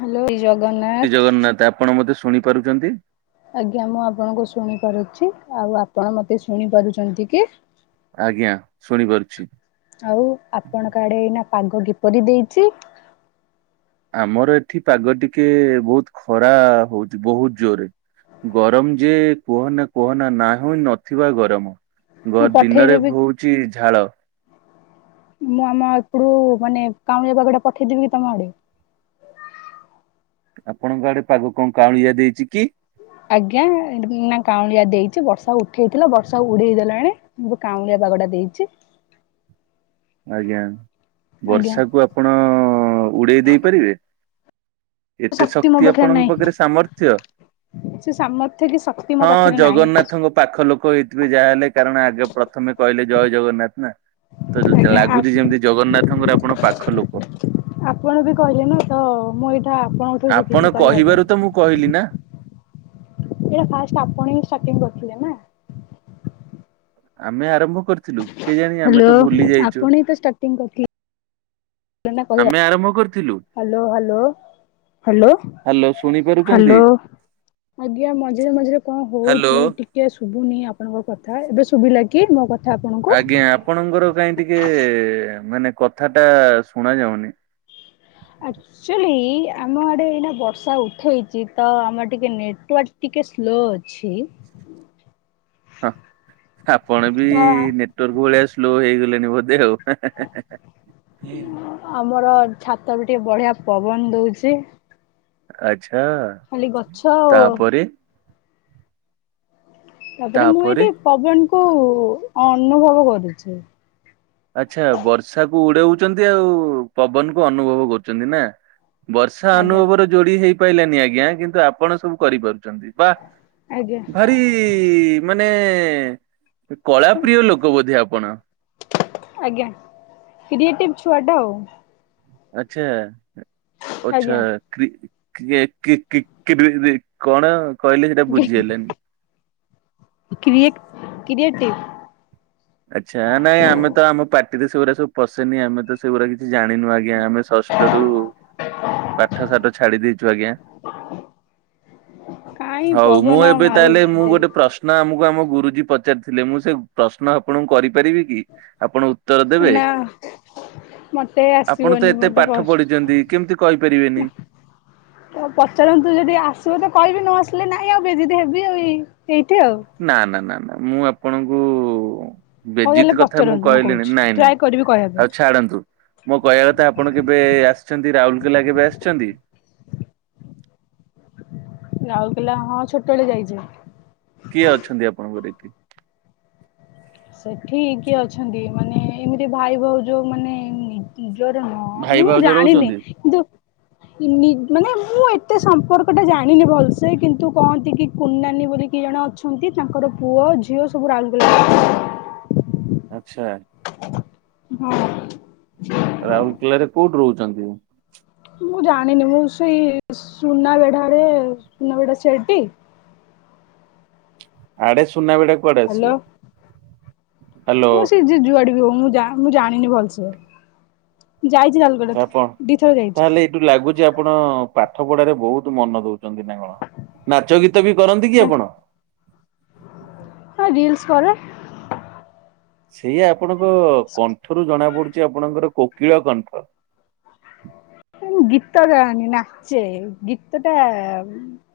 Hello ଜୟ ଶ୍ରୀ ଜଗନ୍ନାଥ। ଜଗନ୍ନାଥ ଆପଣ ମତେ ଶୁଣିପାରୁଛନ୍ତି? ଆଜ୍ଞା ମୁଁ ଆପଣଙ୍କୁ ଶୁଣିପାରୁଛି। ଆଉ ଆପଣ ମତେ ଶୁଣି ପାରୁଛନ୍ତି କି? ଆଜ୍ଞା ଶୁଣିପାରୁଛି। ଆଉ ଆପଣ କା ଆଡେ ଏଇନା ପାଗ କିପରି ଦେଇଚି। ଆମର ଏଠି ପାଗ ଟିକେ ବହୁତ ଖରା ହଉଛି ବହୁତ ଜୋରେ। ଗରମ ଯେ କୁହନା କୁହନା ନାହୁଁ ନଥିବା ଗରମ। ମୁଁ ଗର୍ ଦିନରେ ପଠେଇଦେବି ବୋହୁଛି ଝାଳ। ମୁଁ ଆମ ଏପଟୁ ମାନେ କାଉଁ ଳିଆ ପାଗ ଟା ପଠେଇ ଦେବି କି ତମ ଆଡେ। ଆପଣଙ୍କ ଆଡେ ପାଗ କଣ କାଉଁଳିଆ ଦେଇଚି କି? ଆଜ୍ଞା ଉ-ନା କାଉଁଳିଆ ଦେଇଛି ବର୍ଷା ଉଠେଇ ଥିଲା ବର୍ଷା ଉଡେଇ ଗଲାଣି ଏବେ କାଉଁଳିଆ। ପାଗ ଟା ଦେଇଛି। ହ ଆଜ୍ଞା ଆଜ୍ଞା। ବର୍ଷା କୁ ଆପଣ ଉଡେଇ ଦେଇ ପାରିବେ। ଏତେ ଶକ୍ତି ମୋ ପାଖରେ ଆପଣଙ୍କ ସାମର୍ଥ୍ୟ? ନହିଁ ସେ ସାମର୍ଥ୍ୟ କି ଶକ୍ ହଁ ଜଗନ୍ନାଥଙ୍କ ପାଖ ଲୋକ ହେଇଥିବେ ଯାହାହେଲେ କାରଣ ଆଗେ ପ୍ରଥମେ କହିଲେ ଜୟ ଜଗନ୍ନାଥ ନା। ତ-ଜ ଆଜ୍ଞା ଲାଗୁଛି ଯେମିତି ଜଗନ୍ନାଥଙ୍କର ଆପଣ ପାଖ ଲୋକ। ଆପଣ ବି କହିଲେ ନା ତ ମୁଁ ଏଇଟା। ଆପଣଙ୍କଠୁ ଶିଖିଛି ଆପଣ କହିବା ପାଇଁ। କହିବାରୁ ତ ମୁଁ କହିଲି ନା। ଏଇଟା ଫାଷ୍ଟ ଆପଣ ହିଁ ଷ୍ଟାଟିଙ୍ଗ କରିଥିଲେ ନା। ଆମେ ଆରମ୍ଭ କରିଥିଲୁ କେ ଜାଣି ଆମେ ହ୍ୟାଲୋ ତ ଭୁଲି ଯାଇଛୁ। ଆପଣ ହିଁ ତ ଷ୍ଟାର୍ଟିଂ କରିଥିଲେ ଆମେ ଆରମ୍ଭ କରି ହାଲୋ ଆଲୋ ହାଲୋ। ହାଲୋ ଶୁଣି ପାରୁଛନ୍ତି? ହାଲୋ ଆଜ୍ଞା ମଝିରେ ମଝିରେ କଣ ହାଲୋ ହଉଛି ଟିକେ ସୁ ଭୂନି ଆପଣଙ୍କ କଥା ଏବେ ଶୁଭିଲାକି ମୋ କଥା। ଆପଣଙ୍କୁ? ଆଜ୍ଞା ଆପଣଙ୍କର କାହିଁ ଟିକେ ମାନେ। କଥା ଟା ଶୁଣା ଯାଉନି। ଆକଚୁଆଲି ଆମ ଆଡେ ଏଇନା ବର୍ଷା ଉଠେଇଛି ତ ଆମର ଟିକେ ନେଟୱାର୍ ଟି କେ ସ୍ଲୋ ଅଛି। ହଁ ଆପଣ ବି ତ ନେଟୱାର୍କ ଭଳିଆ ସ୍ଲୋ ହେଇଗଲେଣି ବୋଧେ ଆଉ। ଆମର। ଛାତ ବି ଟିକେ ବଢିଆ ପବନ ଦଉଛି। ଆଛା ଖାଲି ଗଛ ଆଉ ତା ପରେ। ତାପରେ ମୁଁ ଏଇଠି ପବନ କୁ ଅନୁଭବ କରୁଛି। ଆଚ୍ଛା ବର୍ଷା କୁ ଉଡଉଛନ୍ତି ଆଉ ପବନ କୁ ଅନୁଭବ କରୁଛନ୍ତି ନା। ବର୍ଷା ଆଜ୍ଞା ଅନୁଭବ ର ଯୋଡି ହେଇପାଇଲାନି ଆଜ୍ଞା କିନ୍ତୁ ଆପଣ ସବୁ କରିପାରୁ ଚନ୍ତି ବା ଆଜ୍ଞା ଭାରି ମାନେ। କଳା ପ୍ରିୟ ଲୋକ ବୋଧେ ଆପଣ। ଆଜ୍ଞା କ୍ରିଏଟିଭ ଛୁଆ ଟା ଆଉ। ଆଚ୍ଛା ଅଚ୍ଛା ଆଜ୍ଞା। କ୍ରି କ୍ରିଏ - କି - କି -କ୍ରି -ରେ କଣ କହିଲେ ସେଟା ବୁଝିହେଲାନି। Create creative. ଆଚ୍ଛା ଆ ନାଇଁ ଆମେ ତ ଆମ ପାଟି ରେ ସେଗୁରା ସବୁ ପଶେନି ଆମେ ତ ସେଇଗୁରା କିଛି ଛି ଜାଣିନୁ ଆଜ୍ଞା ଆମେ ଷଷ୍ଟ ରୁ। ପାଠ ସାଠ ଛାଡି ଦେଇଛୁ ଆଜ୍ଞା। କାଇଁ ହଉ ମୁଁ ପବନ ଏବେ ତାହେଲେ ମୁଁ ମାରୁଛନ୍ତି। ଗୋଟେ ପ୍ରଶ୍ନ ଆମକୁ ଆମ ଗୁରୁଜୀ ପଚାରିଥିଲେ ମୁଁ ସେ ପ୍ରଶ୍ନ ଆପଣଙ୍କୁ କରିି ପାରିବି କି ଆପଣ ଉତ୍ତର ଦେବେ। ନା ମତେ ଆପଣ ତ ଆସିବନି ଏତେ ମତେ ପାଠ ପଢିଛନ୍ତି କେମିତି କହିପାରିବେନି। ହଉ ପଚାରନ୍ତୁ ଯଦି ଆସିବ ତ କହିବି ନ ଆସିଲେ ନାଇଁ ଆଉ ବେଜିତ ହେବି ଆଉ ଏଇ ଏଇଠି ଆଉ। ନା ନା ନା ନା ମୁଁ ଆପଣଙ୍କୁ। ହଉ ତାହେଲେ ବେଜିତ କଥା ମୁଁ ପଚାରନ୍ତୁ କହିଲିଣି କହୁଛି ନାଇଁ ନାଇଁ। ଟ୍ରାଏ କରିବି କହିବା ହଉ ପାଇଁ ଛାଡନ୍ତୁ ମୋ କହିବା କଥା ଆପଣ କେବେ ଆସ ଛନ୍ତି, ରାଉଲକେଲା କେବେ ଆସିଛନ୍ତି? ରାଉଲକେଲା ହଁ ଛୋଟବେଳେ ଯାଇଛେ। କିଏ ଅଛନ୍ତି ଆପଣଙ୍କର ଏଠି? ସେଠି କିଏ ଅଛନ୍ତି, ମାନେ ଏମିତି ଭାଇ ଭାଉଜ ମାନେ ନି ନିଜର ହଁ ଭାଇ ମୁଁ ଭାଉଜ ଜାଣିନି। ରହୁଛନ୍ତି କିନ୍ତୁ ନି ମାନେ ମୁଁ ଏତେ ସମ୍ପର୍କ ଟା ଜାଣିନି ଭଲସେ କିନ୍ତୁ କହନ୍ତି କି କୁନ ନାନୀ ବୋଲି କିଏ ଜଣେ ଅଛନ୍ତି। ତାଙ୍କର ପୁଅ ଝିଅ ସବୁ ରାଉଲକେଲା ଆଚ୍ଛା। ହଁ। ରାଉରକେଲାରେ କୋଉଠୁ ରହୁଚନ୍ତି? ମୁଁ ଜାଣିନି ମୁଁ ସେଇ ସୁନାବେଢାରେ, ସୁନାବେଢା ସେଇଟି ଆଡେ ସୁନାବେଡା କୁଆଡେ ଆସିବ ହାଲୋ ହ୍ୟାଲୋ ମୁଁ ସେ ଯୁଆଡେ ବି ହଉ ମୁଁ ଜା ମୁଁ ଜାଣିନି ଭଲସେ। ଯାଇଚି ରାଉଲକେଡା ଆପଣ ଥ ଦିଥର ଯାଇଛି। ତାହେଲେ ଏଇଠୁ ଲାଗୁଛି ଆପଣ ପାଠ ପଢାରେ ବହୁତ ମନ ଦଉ ଚନ୍ତି ନା କଣ ନାଚ ଗୀତ ବି କରନ୍ତି କି ଆପଣ? ହଁ ରିଲସ କରେ। ସେଇ ଆପଣଙ୍କ କଣ୍ଠରୁ ଜଣା ପଡୁ ଆପଣଙ୍କର କୋକିଳ କଣ୍ଠ। ହେ ମୁଁ ଗୀତ ଗାଏନି। ନାଚେ। ଗୀତ ଟା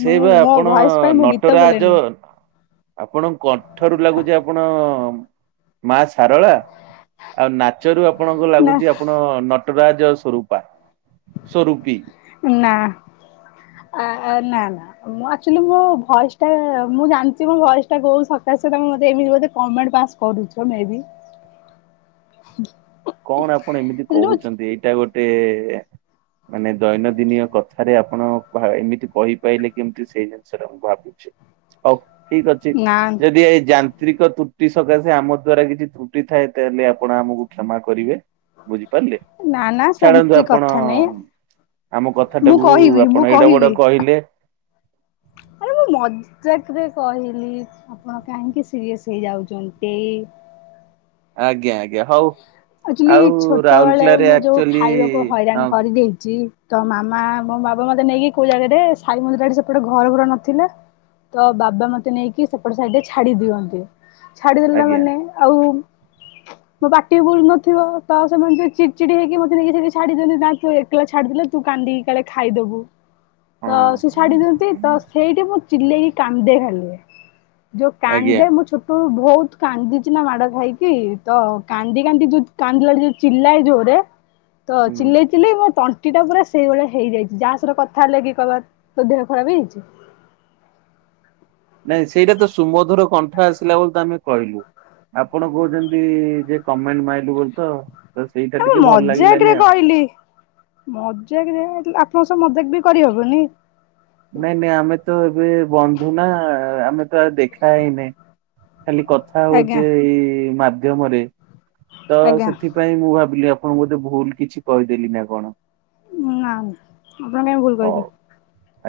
ସେଇ ମୁଁ ବା ମୋ ଆପଣ ଭଏସ ପାଇଁ ମୁଁ ଗୀତ ନଟରାଜ। ବୋଲେନି ଆପଣ କଣ୍ଠ ରୁ ଲାଗୁଚି ଆପଣ ମା ସାରଳା। ଆଉ ନାଚରୁ ଆପଣଙ୍କୁ ନା ଲାଗୁଚି ଆପଣ ନଟରାଜ ସ୍ୱରୂପା। ସ୍ଵରୂପୀ। ନା। ଆ, ଆ, ନା ନା ମୁଁ ଆକ୍ଚୁଲି ମୋ ଭଏସ୍ ଟା ମୁଁ ଜାଣିଚି ମୋ ଭଏସ୍ ଟା କୋଉ ସକାସେ ତୋମ ମୋତେ ଏମିତି ବୋଧେ କମେଣ୍ଟ ପାସ କରୁଛ ମେ ବି। ହ [inaudible] ହ [inaudible] କଣ ଆପଣ ଏମିତି କହୁଚନ୍ତି ଏଇଟା ଗୋଟେ ମାନେ ଦୈନନ୍ଦିନୟ କଥାରେ ଆପଣ ଭା ଏମିତି କହିପାରିଲେ କେମିତି ସେଇ ଜିନିଷ ଟା ମୁଁ ଭାବୁଛି। ହଉ ଠିକ ଅଛି ନା ଯଦି ଏଇ ଜାଣ ତ୍ରିକ ତ୍ରୁଟି ସକାଶେ ଆମ ଦ୍ଵାରା କିଛି ତ୍ରୁଟି ଥାଏ ତାହେଲେ ଆପଣ ଆମକୁ କ୍ଷମା କରିବେ। ବୁଝିପାରିଲେ, ନା ନା ଛାଡ଼ନ୍ତୁ ସେମିତି ଆପଣ କଥା ନାଇଁ ଆମ କଥା ମୁଁ ଟାକୁ କହିବି ଆପଣ ମୁଁ ଏଡ ବଡ କହିବି କହିଲେ। ଆରେ ମୁଁ ମଜାକରେ କହିଲି। ଆପଣ କାହିଁକି ସିରିଏସ୍ ହେଇଯାଉଚନ୍ତି। ଆଜ୍ଞା, ଆଜ୍ଞା। ହଉ ଆକ୍ଚୁଲି ଆଉ ଛୋଟ ବେଳେ ରାଉରକେଲାରେ ମୁଁ ଯୋଉ ଆକ୍ଚୁଆଲି ଖାଇବାକୁ ହଇରାଣ ହଁ କରିଦେଇଚି। ତ ମାମା ମୋ ବାବା ମୋତେ ନେଇକି କୋଉ ଜାଗାରେ ସାଇ ମନ୍ଦିର ଆଡେ ସେପଟେ ଘର ଫର ନଥିଲା। ତ ବାବା ମୋତେ ନେଇକି ସେପଟେ ସାଇଡ ଛାଡି ଦିଅନ୍ତି। ଛାଡିଦେଲା ଆଜ୍ଞା ମାନେ ଆଉ ମୋ ପାଟି ବି ଖୁଲ ନଥିବ ତ ସେମାନେ ଯେ ଚି ଚିଡ ହେଇକି ମୋତେ ନେଇକି ସେଟି ଛାଡିଦେଲେ। ଜାଣିଥିବ ଏକଲା ଛାଡିଦେଲେ ତୁ କା କାନ୍ଦିକି କାଳେ ଖାଇଦବୁ। ତ ହଁ ସେ ଛାଡିଦିଅନ୍ତି। ତ ସେଇଟି ମୁଁ ଚିଲେଇକି କାନ୍ଦେ ଖାଲି। ଯୋଉ ଆଜ୍ଞା କାନ୍ଦେ ମୁଁ ଛୋଟବଳୁ ବହୁତ କାନ୍ଦିଚି ନା ମାଡ ଖାଇକି ତ କାନ୍ଦି କାନ୍ଦି ଯୋଉ କାନ୍ଦିଲାଳେ ଯୋଉ ଚିଲାଏ ଜୋରେ ତ ହୁଁ ଚିଲେଇ ଚିଲେଇ ମୋ ତଣ୍ ଟିଟା ପୁରା ସେଇଭଳିଆ ହେଇଯାଇଚି। ଯା ସର କଥା ହେଲେ କି କହିବ ତ ଦେହ ଖରାପ ହେଇଯାଇଛି। ନାଇଁ ସେଇଟା ତ ସୁମଧୁର କଣ୍ଠ ଆସିଲା ବୋଲି ତ ଆମେ କହିଲୁ। ଆପଣ କହୁଚନ୍ତି ଯେ କମେଣ୍ଟ ମାଇଲୁ ବୋଲି ତ। ତ ସେଇଟା ଏ ମୁଁ ଟିକେ ଭଲ ଲାଗିଲାନି ମଜାକରେ ଆଉ। କହିଲି। ମଜାକରେ ଆପଣ ସ ମଜାକ ବି କରିହବନି। ନାଇଁ ନାଇଁ ଆମେ ତ ଏବେ ବନ୍ଧୁ ନା ଆମେ ତ ଆ ଦେଖା ହଇନେ। ଖାଲି କଥା ଆଜ୍ଞା ହଉଚେ ଏଇ ମାଧ୍ୟମରେ ତ ଆଜ୍ଞା। ସେଥିପାଇଁ ମୁଁ ଭାବିଲି ଆ ଆପଣ ବୋଧେ ଭୁଲ କିଛି କହିଦେଲି ନା କଣ? ନା ନା ହଉ [unintelligible]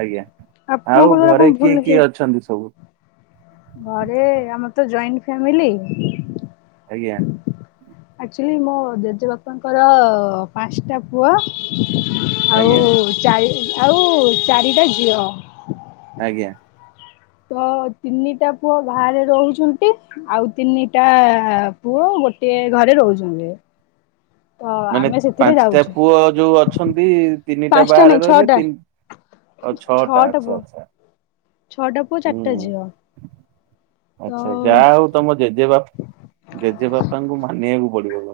ଆଜ୍ଞା ଆଉ ଘରେ ଭୁଲ କିଏ ହେଇ କିଏ ଅଛନ୍ତି ସବୁ। ଘରେ ଆମର ତ ଜଏଣ୍ଟ ଫ୍ୟାମିଲି। ଆଜ୍ଞା। ଏଇ ମୋ ଜେଜେବାପାଙ୍କର ପାଞ୍ଚଟା ପୁଅ। ଆଉ ଆଜ୍ଞା ଚାରି ଆଉ ଚାରିଟା ଝିଅ। ଆଜ୍ଞା। ତ ତିନିଟା ପୁଅ ବାହାରେ ରହୁଚନ୍ତି। ଆଉ ତିନିଟା ପୁଅ ଗୋଟିଏ ଘରେ ରହୁଚନ୍ତି। ହ ମାନେ ପାଞ୍ଚଟା ପୁଅ ଯୋଉ ଅଛନ୍ତି ତିନିଟା ପାଞ୍ଚଟା ବାହାରେ ନାଇଁ ରହିଲେ ଛଅଟା ତିନି ଓ ଛଅଟା ଆଚ୍ଛା ଆଚ୍ଛା। ଛଅଟା ପୁଅ ହୁଁ ଚାରିଟା ଝିଅ। ତ ଆଚ୍ଛା ଯାହା ହଉ ତମ ଜେଜେବାପା ଜେଜେବାପାଙ୍କୁ ମାନିବାକୁ ପଡିବ।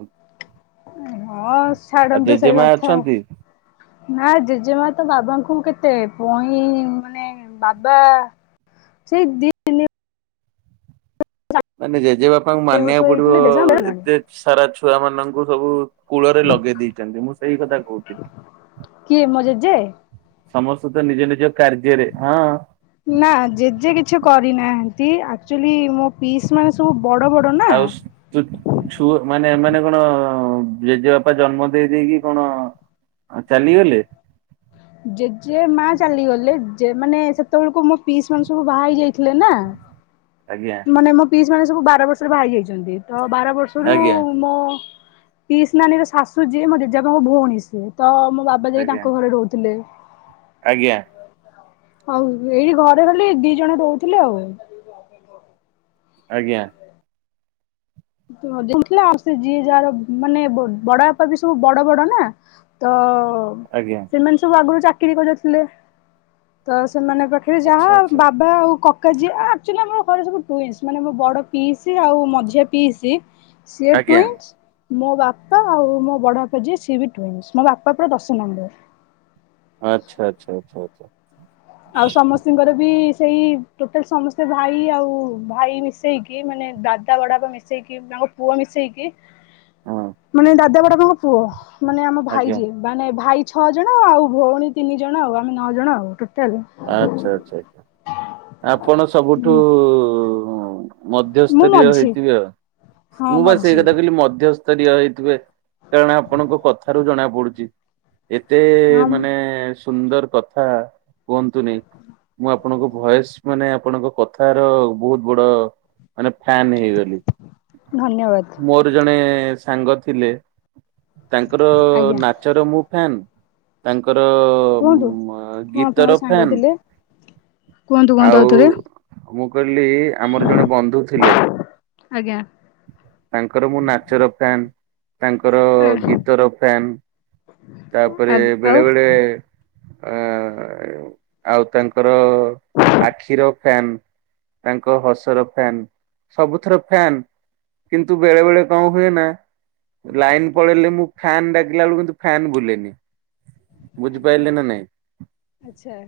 ହଁ ଆଉ ଛାଡନ୍ତୁ ସେଇ ଜେଜେମା କଥା ଅଛନ୍ତି ନା ଜେଜେମା ତ ବା ବାବାଙ୍କୁ କେତେ ପଇଁ ମାନେ ବାବା ସେଇ ଦିନେ ମାନେ ଜେଜେବାପାଙ୍କୁ ବର୍ଷ ମାନିବାକୁ ପଡିବ। ହେଇଥିଲେ ଜେଜେମା ମରିଗଲାଣି ଏତେ ସାରା ଛୁଆ ମାନଙ୍କୁ ସବୁ କୂଳରେ ଲଗେଇ ଦେଇଚନ୍ତି ମୁଁ ସେଇ କଥା କହୁଥିଲି। କିଏ ମୋ ଜେଜେ ସମସ୍ତେ ତ ନିଜେ ନିଜେ ନା ଜେଜେ କିଛି କରିନାହାନ୍ତି ଆକଚୁଆଲି ମୋ ପିସ୍ ମା ସହ ବଡ ବଡ ନା? ନା ଏମାନେ କଣ ଜେଜେବାପା ଜନ୍ମ ଦେଇ ଦେଇେଇକି କଣ? ଆଉ ଚାଲିଗଲେ। ଜେଜେ ମା ଚାଲିଗଲେ ଯେ ମାନେ ସେତେବେଳକୁ ମୋ ପି ମାନ ସବୁ ବାହା ହେଇ ଯାଇଥିଲେ ନା। ଆଜ୍ଞା ମାନେ ମୋ ପିସ୍ ମାନେ ସବୁ ବାର ବର୍ଷରୁ ଭାଇ ଯାଇଛନ୍ତି ତ ବାର ବର୍ଷରୁ ଆଜ୍ଞା ମୋ' ପ୍ଇସ୍ ନାନୀଙ୍କ ଶାଶୁ ଯିଏ ମୋେଜେ ପାଇଁ ମୋ ଭଉଣୀ ସିଏ ତ ଆମ ବାବା ଯାଇ ଆଜ୍ଞା ତାଙ୍କ ଘରେ ରହୁଥିଲେ ଆଜ୍ଞା ଆଉ ଏଇ ଘରେ ଖାଲି ଦି ଜଣ ରହୁଥିଲେ ଆଉ। ଆଜ୍ଞା। ସେ ଥିଲା ଯିଏ ଯାହାର ମାନେ ବଡ ବାପା ବି ସବୁ ବଡ ବଡ ନା ତ ହ ଆଜ୍ଞା ସେମାନେ ସବୁ ଆଗରୁ ଚାକିରି କରିନଥିଲେ। ତ ସେମାନେ ପାଖରେ ଆଚ୍ଛା ଯାହା ଆଚ୍ଛା ବାବା ଆଉ କ ତାଙ୍କ ଝିଅ ଆକଚୁଆଲି ଆମ ଘରେ ସବୁ ପୁଅ ହେଇଚି। ମାନେ ମୋ ବଡ ପିଇସ୍ ଆଉ ମଝିଆ ପିଇସ୍ ସେ ଆଜ୍ଞା ଟୁଇନ୍ସ। ମୋ ବାପା ଆଉ ମୋ ବଡ ବାପା ଯିଏ ସିଏବି ଟୁଇନ୍ସ। ମୋ ବାପା ପୁରା ଦଶ ନମ୍ବର। ଆଚ୍ଛା ଆଚ୍ଛା ଆଚ୍ଛା ଆଚ୍ଛା। ଆଉ ସମସ୍ତଙ୍କର ବି ସେଇ ଟୋଟାଲ ସମସ୍ତେ ଭାଇ ଆଉ ଭାଇ ମିଶେଇକି ମାନେ ଦାଦା ବଡାପା ମିଶେଇକି ମୋ ପୁଅ ମିଶେଇକି ହଁ ମାନେ ଦାଦା ବଡପାଙ୍କ ପୁଅ ମାନେ ଆମ ଭାଇ ଆଜ୍ଞା ଜିଏ ମାନେ ଭାଇ ଛଅ ଜଣ ଆଉ ଭଉଣୀ ତିନି ଜଣ ଆଉ ଆମେ ନଅ ଜଣ ଆଉ। ଟୋ ଆଚ୍ଛା ଆଚ୍ଛା ଆଛା ଆପଣ ସବୁଠୁ ମୁଁ ମଧ୍ୟସ୍ତରୀୟ ମଝି ହେଇଥୀବ। ହଁ ମୁଁ ବାସ ଏଇ ମଝି କଥା କହିଲି ମଧ୍ୟସ୍ତରୀୟ ହେଇଥିବେ, କାରଣ ଆପଣଙ୍କ କଥାରୁ ଜଣା ପଡୁଚି, ଏତେ ହଁ ମାନେ ସୁନ୍ଦର କଥା କୁହନ୍ତୁନି, ମୁଁ ଆପଣଙ୍କ ଭଏସ ମାନେ ଆପଣଙ୍କ କଥାର ବହୁତ ବଡ ମାନେ ଫ୍ୟାନ ହେଇଗଲି, ଧନ୍ୟବାଦ ମୋର ଜଣେ ସାଙ୍ଗ ଥିଲେ ତାଙ୍କର ଆଜ୍ଞା ନାଚର ମୁଁ ଫ୍ୟାନ, ତାଙ୍କ ତାଙ୍କର କୁହନ୍ତୁ କଣ ଗୀତ ଆପଣଙ୍କ ସାଙ୍ଗ ଥିଲେ କୁହନ୍ତୁ, କୁହନ୍ତୁ, ଆଉ ଥରେ ମୁଁ କହିଲି ଆମର ଜଣେ ବନ୍ଧୁ ଥିଲେ। ଆଜ୍ଞା ତାଙ୍କର ମୁଁ ନାଚର ଫ୍ୟାନ୍। ତାଙ୍କର ଆ ଗୀତର ଫ୍ୟାନ, ଆ ତାପରେ ବେଳେ ଆଉ ବେଳେ ଅ ଆଉ ତାଙ୍କର ଆଖିର ଫନ୍, ତାଙ୍କ ହସର ଫ୍ୟାାନ, ସବୁଥର ଫ୍ୟାନ୍ କିନ୍ତୁ ବେଳେ ବେଳେ କଣ ହୁଏ ନା? ଲାଇନ ପଳେଇଲେ ମୁଁ ଫ୍ୟନ୍ ଡାକିଲା ବେଳକୁ କିନ୍ତୁ ଫନ୍ ବୁଲେନି ଆଚ୍ଛା ବୁଝିପାରିଲେ ନା ନାଇଁ ଆଚ୍ଛା।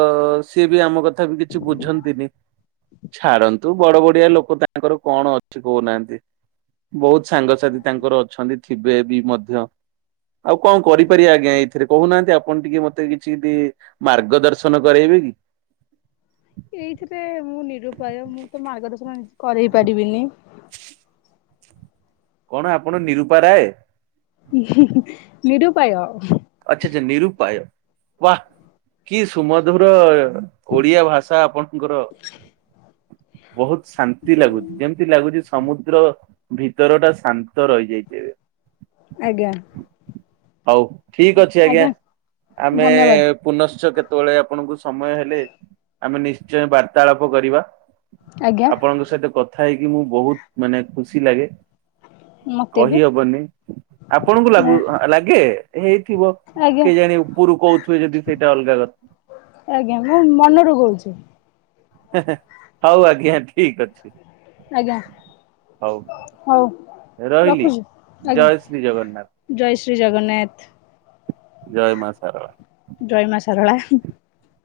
ତ ସିଏ ବି ଆମ କଥା ବି କିଛି ବୁଝନ୍ତିନି। ଛାଡନ୍ତୁ ବଡ ବଡିଆ ଲୋକ ତାଙ୍କର କଣ ଅଛି କହୁନାହାନ୍ତି, ବହୁତ ସାଙ୍ଗସାଥି ତାଙ୍କର ଅଛନ୍ତି, ଥିବେ ବି ମଧ୍ୟ, ଆଉ କଣ କରିପାରିବା ଆଜ୍ଞା, ଏଇ ସେଥିରେ କହୁନାହାନ୍ତି ଆପଣ ଟିକେ ମତେ କିଛି ଟ ମାର୍ଗ ଦର୍ଶନ କରାଇବେ କି? ଏଇଥିରେ ମୁଁ ନିରୁପାୟ, ମୁଁ ତ ମାର୍ଗ ଦର୍ଶନ କରେଇ ପାରିବିନି। କଣ ଆପଣ ନିରୁପା ରାୟ। ନିରୁପାୟ ଆଚ୍ଛା, ଆଚ୍ଛା ନିରୁପାୟ, ବାଃ କି ସୁମଧୁର ଓଡିଆ ଭାଷା ଆପଣଙ୍କର ବହୁତ ଶାନ୍ତି ଲାଗୁଛି, ଯେମିତି ଲାଗୁଛି -ସମୁଦ୍ର ଭିତର ଟା ଶାନ୍ତ ରହିଯାଇଚି ଆଜ୍ଞା ହଉ ଠିକ ଅଛି ଆଜ୍ଞା, ଆମେ ଧନ୍ୟବାଦ ପୁନଶ୍ଚ କେତେ ତେଳେ ଆପଣଙ୍କୁ ସମୟ ହେଲେ, ଆମେ ନିଶ୍ଚୟ ବାର୍ତ୍ତାଳାପ କରିବା ଆଜ୍ଞା ଆପଣଙ୍କ ସହିତ କଥା ହେଇକି ମୁଁ ବହୁତ ମାନେ ଖୁସି ଲାଗେ ମତେ ବି କହି ହବନି, ଆପଣଙ୍କୁ ଲାଗୁ ମୁଁ ଆଗେ ହେଇଥିବ, ଆଜ୍ଞା କେଜାଣି -ଉପରୁ କହୁଥିବେ ଯଦି ସେଇଟା ଅଲଗା କଥା। ଆଜ୍ଞା ମନରୁ କହୁଛି। ହଉ, ଆଜ୍ଞା ଠିକ ଅଛି। ଆଜ୍ଞା, ହଉ ହଉ ରହିଲି ରଖୁଛି ଆଜ୍ଞା, ଜୟ ଶ୍ରୀ ଜଗନ୍ନାଥ ଜୟ ଶ୍ରୀ ଜଗନ୍ନାଥ ଜୟ ମା ସାରଳା। [inaudible]